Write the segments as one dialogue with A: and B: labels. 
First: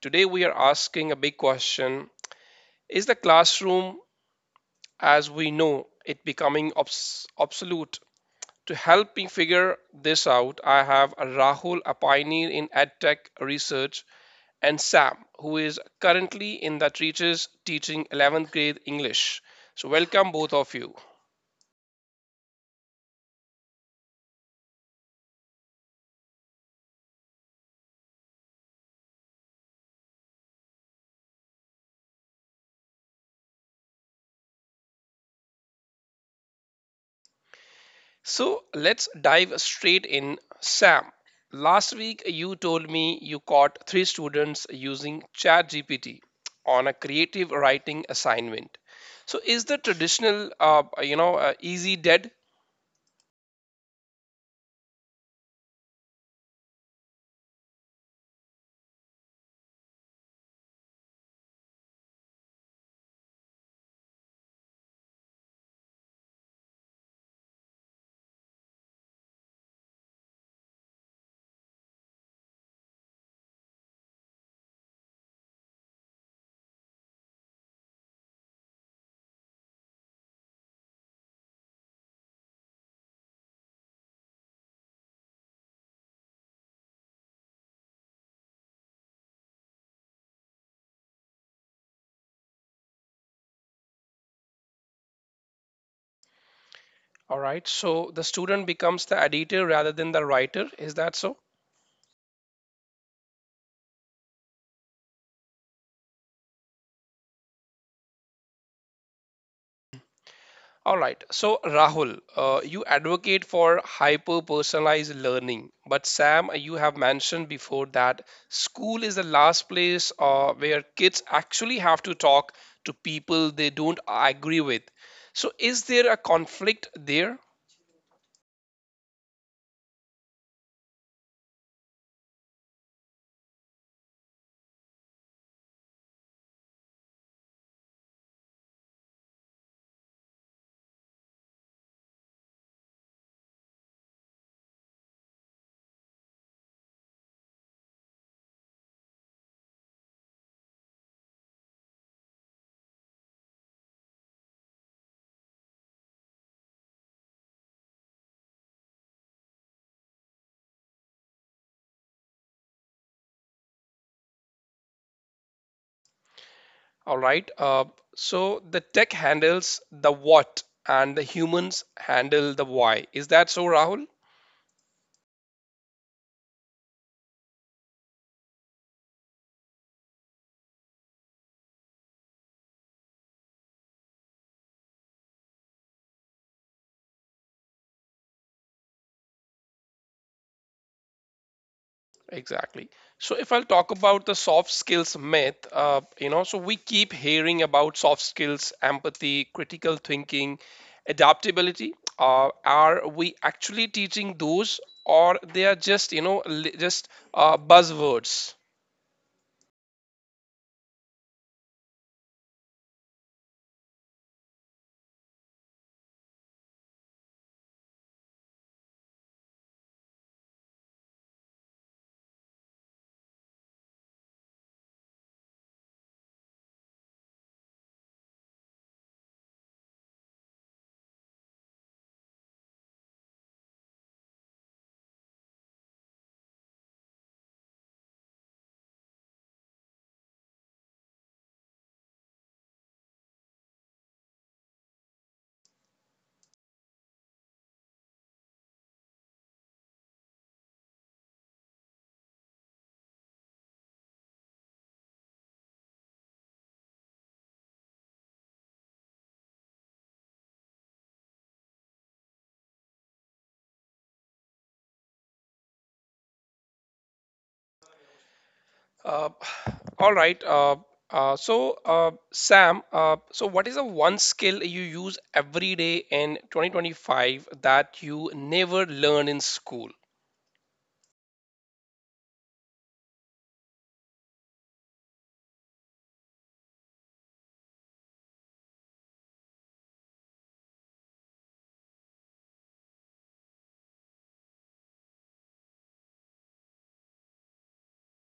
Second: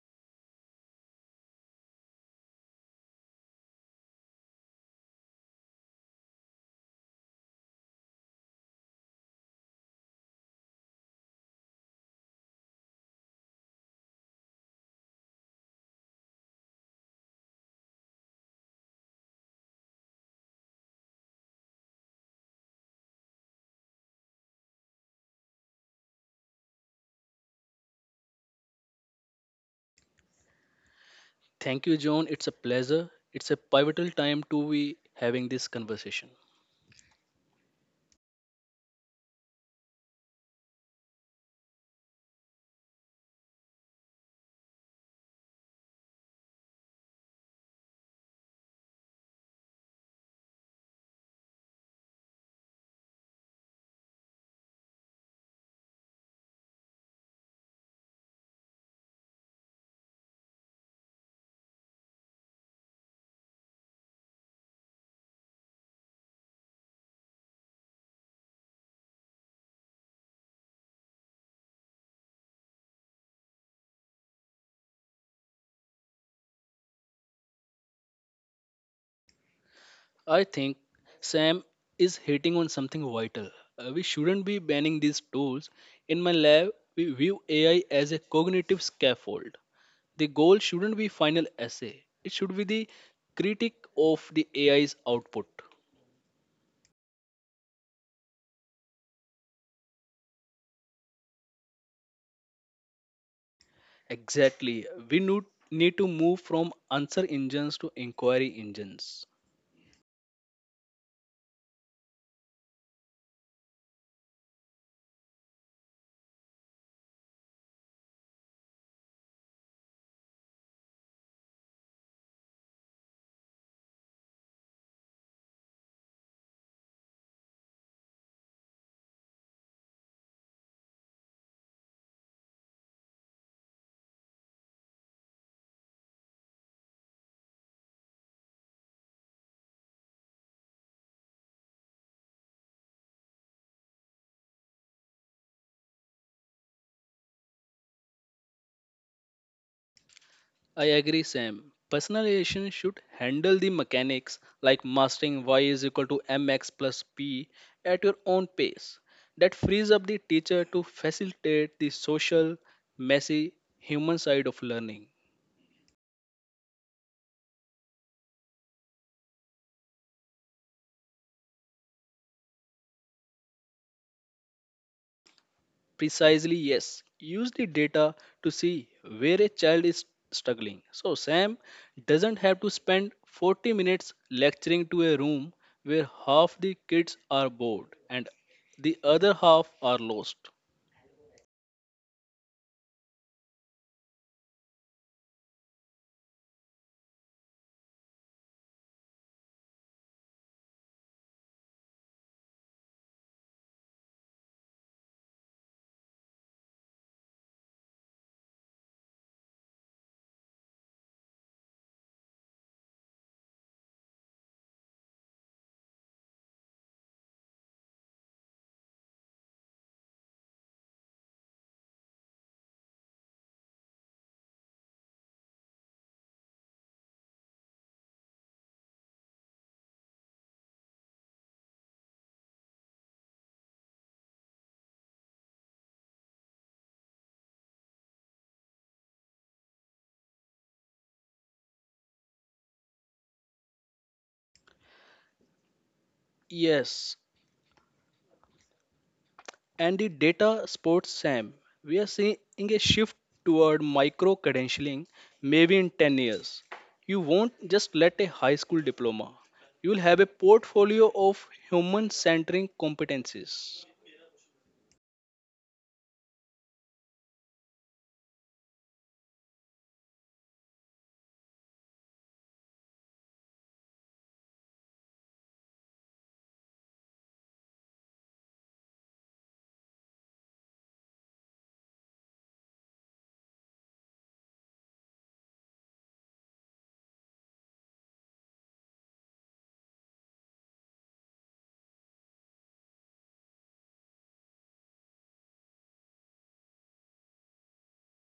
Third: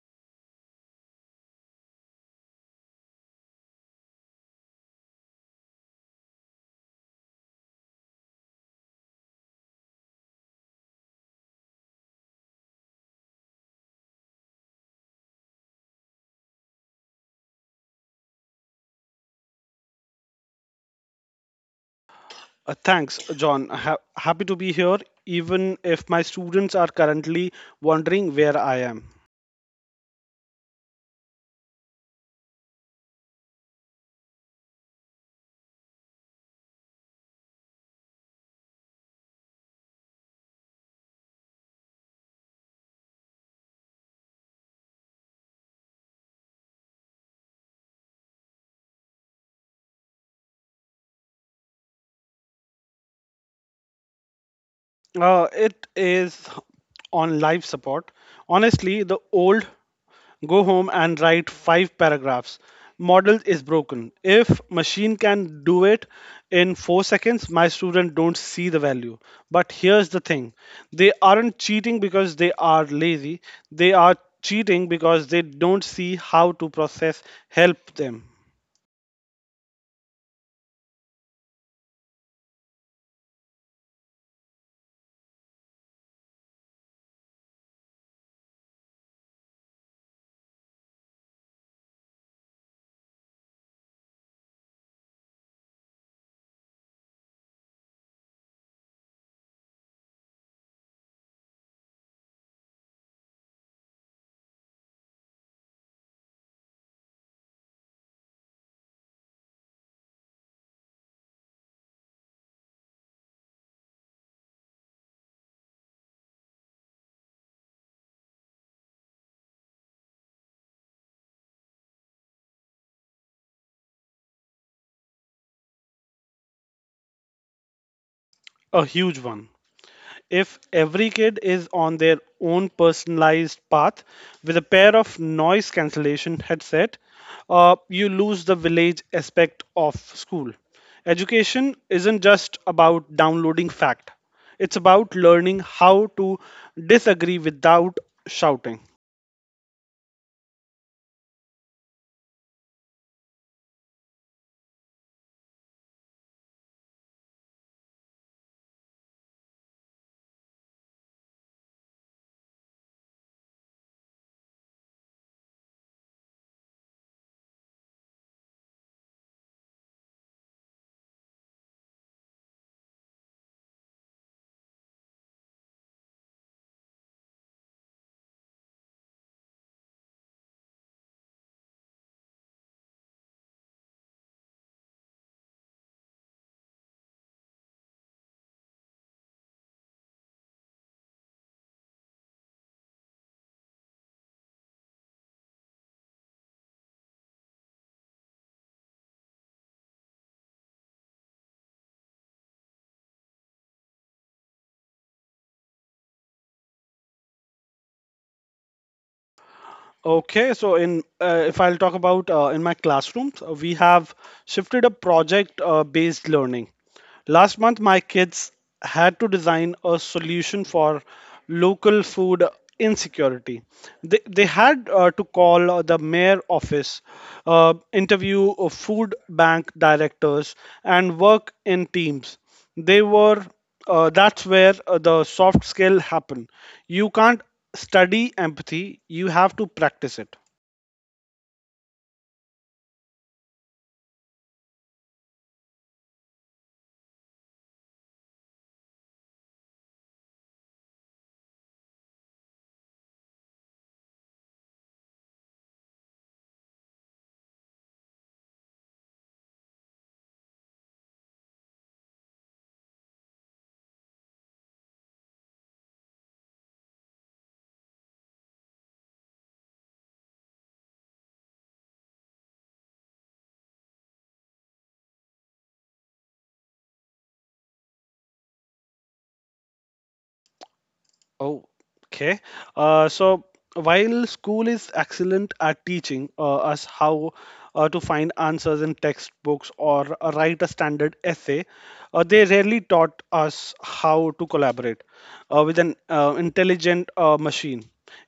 A: Today, we are asking a big question. Is the classroom as we know it becoming obsolete? To help me figure this out, I have Rahul, a pioneer in edtech research, and Sam, who is currently in the trenches teaching 11th grade English. So, welcome both of you.
B: Thanks, John. Happy to be here, even if my students are currently wondering where I am.
C: Thank you, John. It's a pleasure. It's a pivotal time to be having this conversation.
A: So let's dive straight in. Sam, last week you told me you caught three students using ChatGPT on a creative writing assignment. So is the traditional, easy dead?
B: It is on life support. Honestly, the old go home and write five paragraphs. Model is broken. If machine can do it in 4 seconds, my student don't see the value. But here's the thing: they aren't cheating because they are lazy. They are cheating because they don't see how to process help them.
C: I think Sam is hitting on something vital. We shouldn't be banning these tools. In my lab, we view AI as a cognitive scaffold. The goal shouldn't be final essay. It should be the critique of the AI's output.
A: All right. So the student becomes the editor rather than the writer. Is that so?
C: Exactly. We need to move from answer engines to inquiry engines.
A: All right. So, Rahul, you advocate for hyper personalized learning, but Sam, you have mentioned before that school is the last place where kids actually have to talk to people they don't agree with. So, is there a conflict there?
B: A huge one. If every kid is on their own personalized path with a pair of noise cancellation headset, you lose the village aspect of school. Education isn't just about downloading fact. It's about learning how to disagree without shouting.
C: I agree, Sam. Personalization should handle the mechanics like mastering y is equal to mx plus p at your own pace. That frees up the teacher to facilitate the social, messy, human side of learning.
A: All right. So, the tech handles the what and the humans handle the why. Is that so, Rahul?
C: Precisely, yes. Use the data to see where a child is struggling. So, Sam doesn't have to spend 40 minutes lecturing to a room where half the kids are bored and the other half are lost.
A: Exactly. So if I'll talk about the soft skills myth, so we keep hearing about soft skills, empathy, critical thinking, adaptability. Are we actually teaching those, or they are just, buzzwords?
B: Okay, so in if I'll talk about in my classrooms, we have shifted a project based learning. Last month, my kids had to design a solution for local food insecurity. They had to call the mayor office, interview food bank directors, and work in teams. They were That's where the soft skill happen. You can't study empathy, you have to practice it.
C: Yes, and the data sports SAM. We are seeing a shift toward micro credentialing maybe in 10 years. You won't just let a high school diploma, you will have a portfolio of human centering competencies.
A: Uh, all right. Sam, so what is the one skill you use every day in 2025 that you never learn in school?
B: oh okay uh, so while school is excellent at teaching us how to find answers in textbooks or write a standard essay, they rarely taught us how to collaborate with an intelligent machine.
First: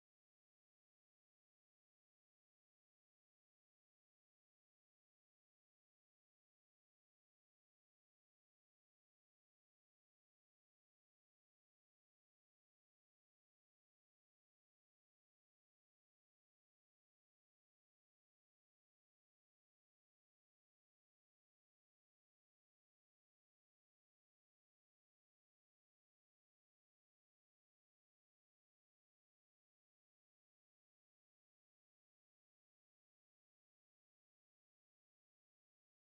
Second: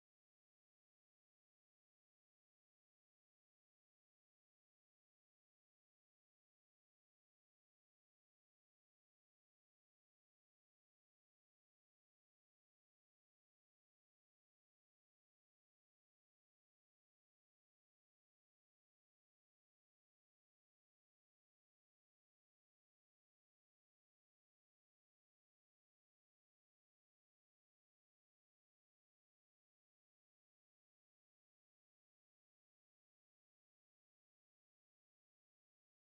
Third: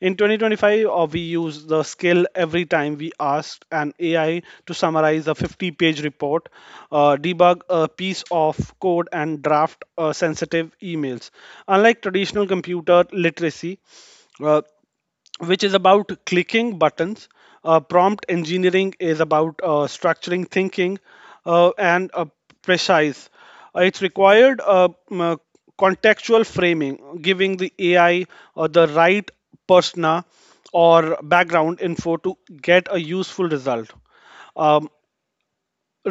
B: In 2025, we use the skill every time we ask an AI to summarize a 50-page report, debug a piece of code, and draft sensitive emails. Unlike traditional computer literacy, uh, which is about clicking buttons. Prompt engineering is about structuring thinking and precise. It's required contextual framing, giving the AI the right persona or background info to get a useful result. Um,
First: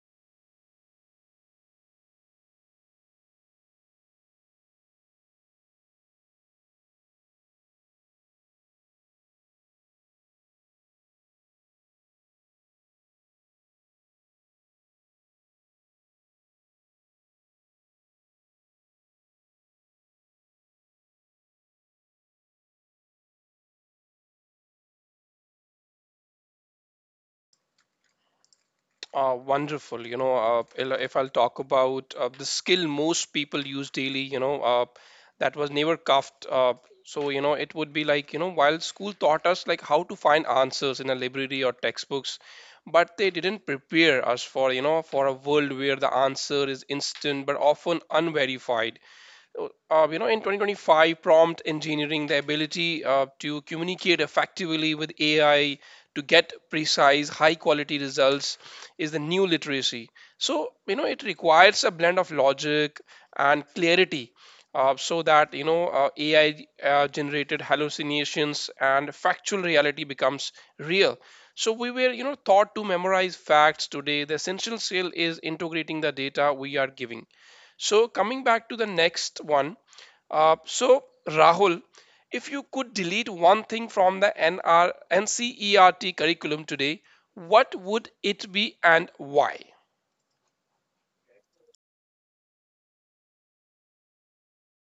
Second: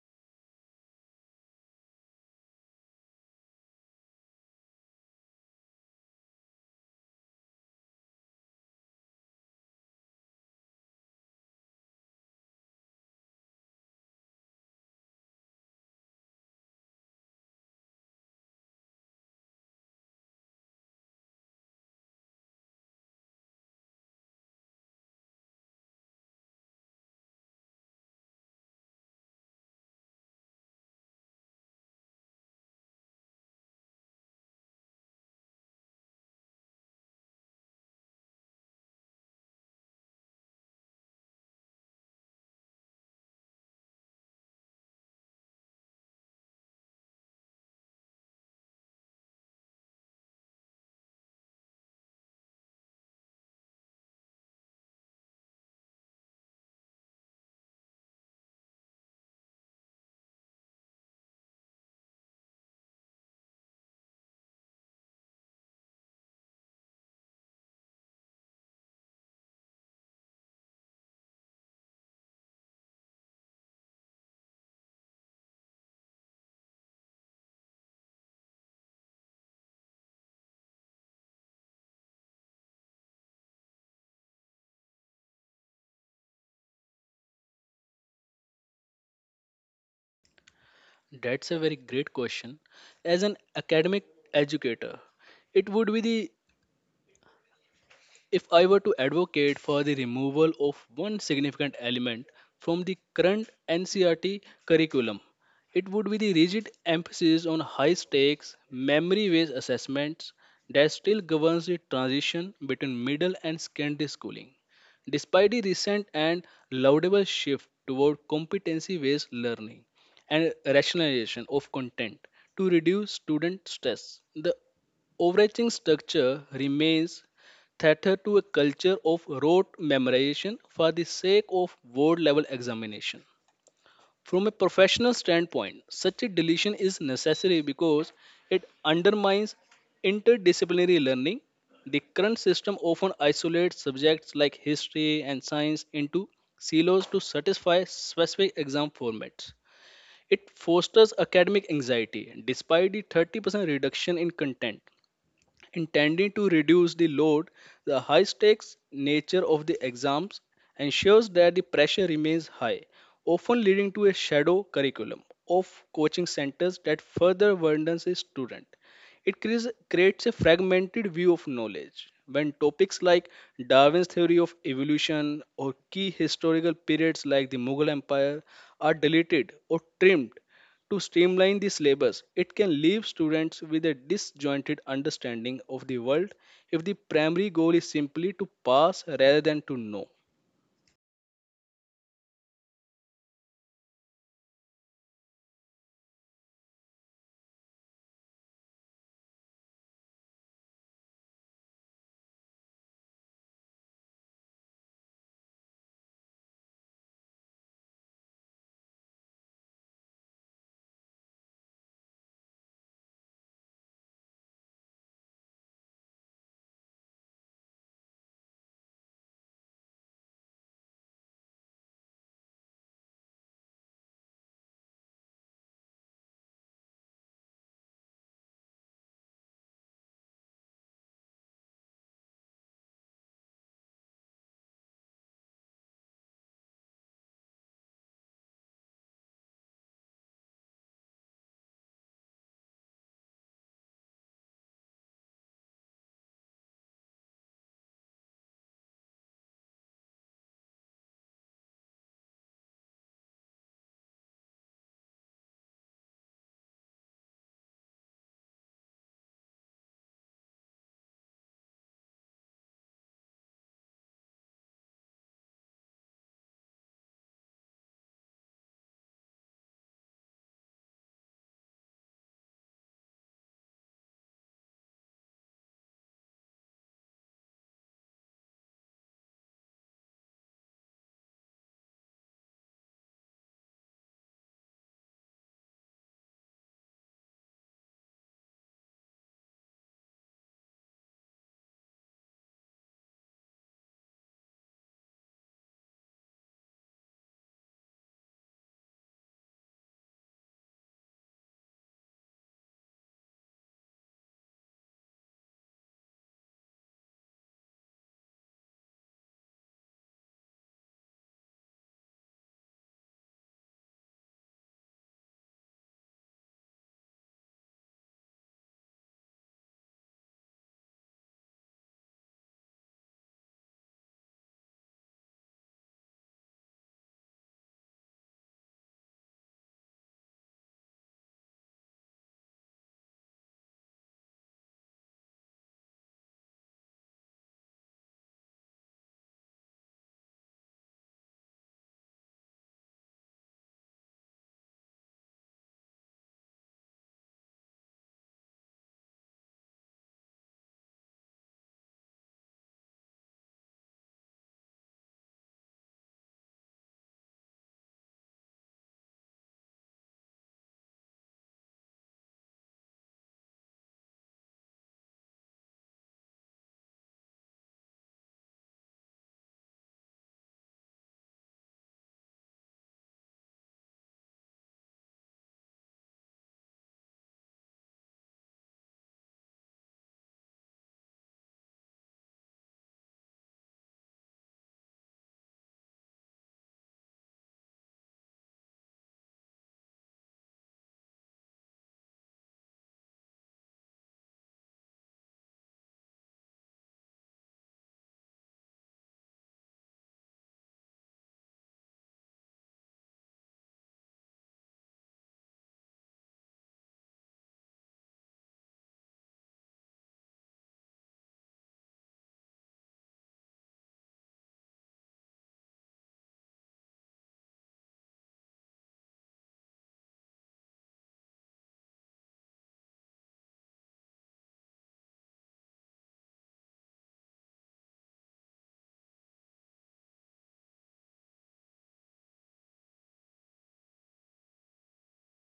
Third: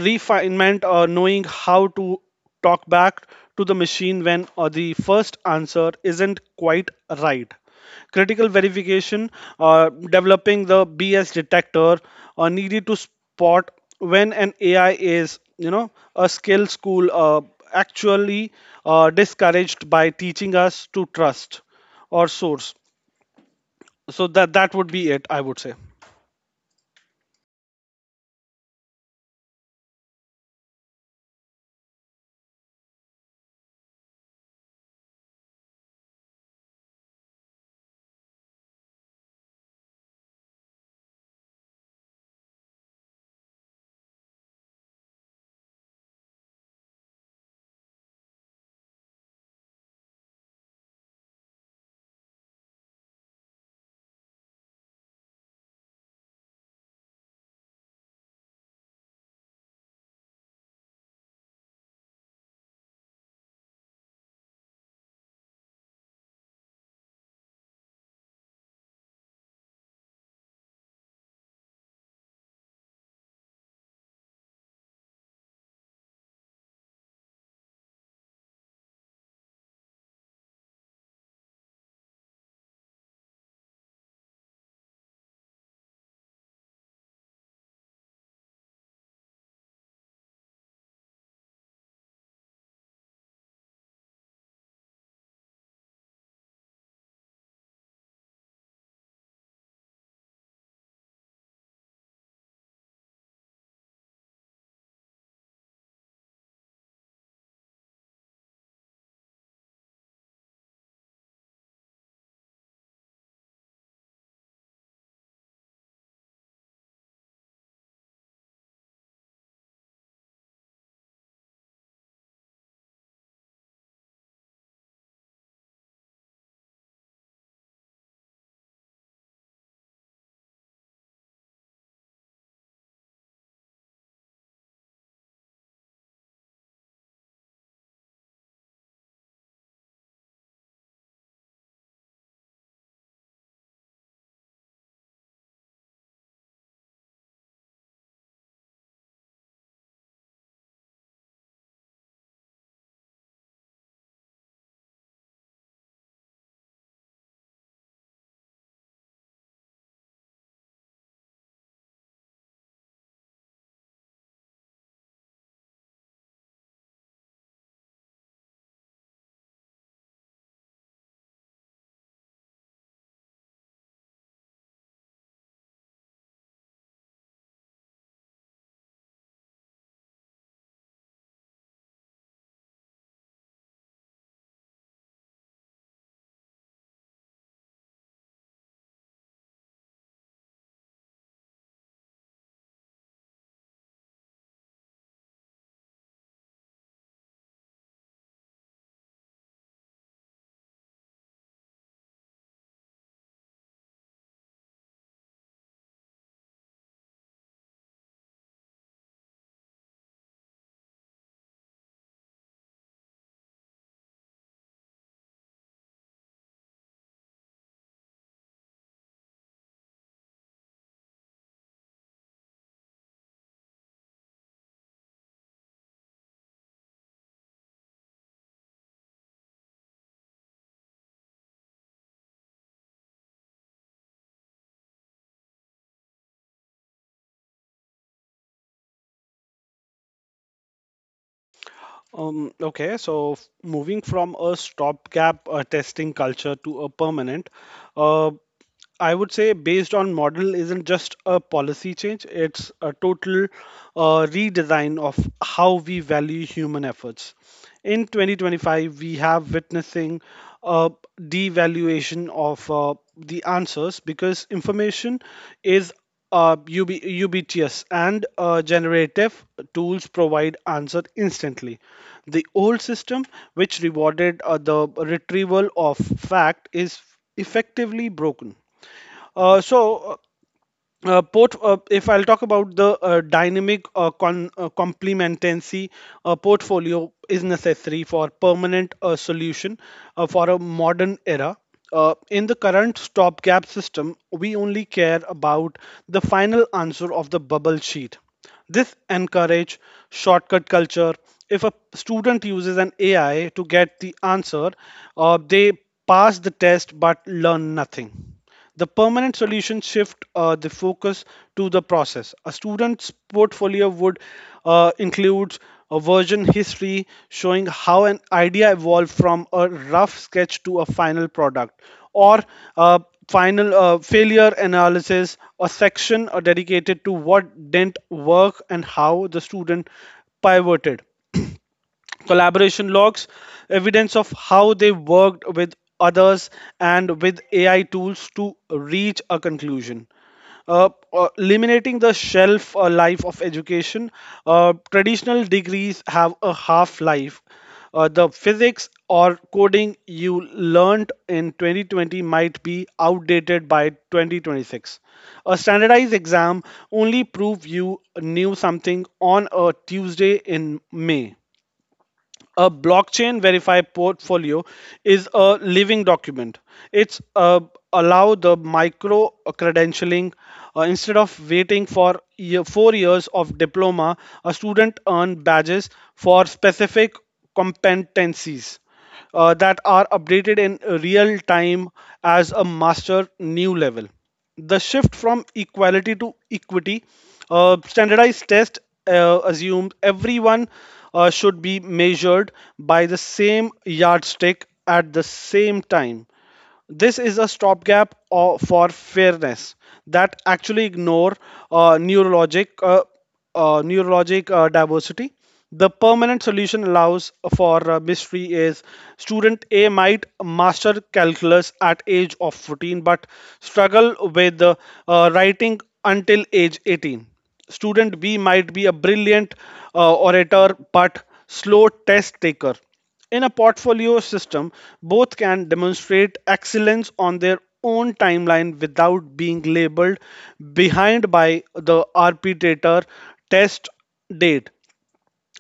B: Refinement, or knowing how to talk back to the machine when the first answer isn't quite right. Critical verification, developing the bs detector needed to spot when an AI is, a skill school actually discouraged by teaching us to trust or source. So that would be it, I would say.
A: Wonderful. You know, if I'll talk about the skill most people use daily, you know, that was never cuffed. So, you know, it would be like, you know, while school taught us like how to find answers in a library or textbooks, but they didn't prepare us for, you know, for a world where the answer is instant but often unverified, you know, in 2025, prompt engineering, the ability to communicate effectively with AI to get precise, high quality results is the new literacy. So, you know, it requires a blend of logic and clarity. So that, you know, ai generated hallucinations and factual reality becomes real. So we were, you know, taught to memorize facts. Today the essential skill is integrating the data we are giving. So coming back to the next one, so Rahul, if you could delete one thing from the NRNCERT curriculum today, what would it be and why?
C: That's a very great question. As an academic educator, it would be the— if I were to advocate for the removal of one significant element from the current NCRT curriculum, it would be the rigid emphasis on high stakes, memory based assessments that still governs the transition between middle and secondary schooling. Despite the recent and laudable shift toward competency based learning and rationalization of content to reduce student stress, the overarching structure remains theater to a culture of rote memorization for the sake of board level examination. From a professional standpoint, such a deletion is necessary because it undermines interdisciplinary learning. The current system often isolates subjects like history and science into silos to satisfy specific exam formats. It fosters academic anxiety despite the 30% reduction in content intending to reduce the load, the high stakes nature of the exams ensures that the pressure remains high, often leading to a shadow curriculum of coaching centers that further burdens a student. It creates a fragmented view of knowledge. When topics like Darwin's theory of evolution or key historical periods like the Mughal Empire are deleted or trimmed to streamline the syllabus, it can leave students with a disjointed understanding of the world if the primary goal is simply to pass rather than to know.
B: Okay, so moving from a stopgap testing culture to a permanent, uh, I would say based on model isn't just a policy change, it's a total redesign of how we value human efforts. In 2025, we have witnessing a devaluation of the answers because information is, uh, ubiquitous, and generative tools provide answer instantly. The old system, which rewarded the retrieval of fact, is effectively broken. So, port If I'll talk about the dynamic complementancy portfolio is necessary for permanent solution for a modern era. In the current stopgap system, we only care about the final answer of the bubble sheet. This encourage shortcut culture. If a student uses an AI to get the answer, they pass the test but learn nothing. The permanent solution shift the focus to the process. A student's portfolio would include a version history showing how an idea evolved from a rough sketch to a final product, or a final failure analysis, a section dedicated to what didn't work and how the student pivoted. Collaboration logs, evidence of how they worked with others and with AI tools to reach a conclusion. Eliminating the shelf life of education, traditional degrees have a half life. The physics or coding you learned in 2020 might be outdated by 2026. A standardized exam only prove you knew something on a Tuesday in May. A blockchain verified portfolio is a living document. It's allow the micro credentialing, instead of waiting for year, 4 years of diploma, a student earn badges for specific competencies that are updated in real time as a master new level. The shift from equality to equity, standardized test assumes everyone should be measured by the same yardstick at the same time. This is a stopgap for fairness that actually ignore uh, neurologic uh, neurologic diversity. The permanent solution allows for mystery is student A might master calculus at age of 14 but struggle with writing until age 18. Student B might be a brilliant orator but slow test taker. In a portfolio system, both can demonstrate excellence on their own timeline without being labeled behind by the arbitrator test date.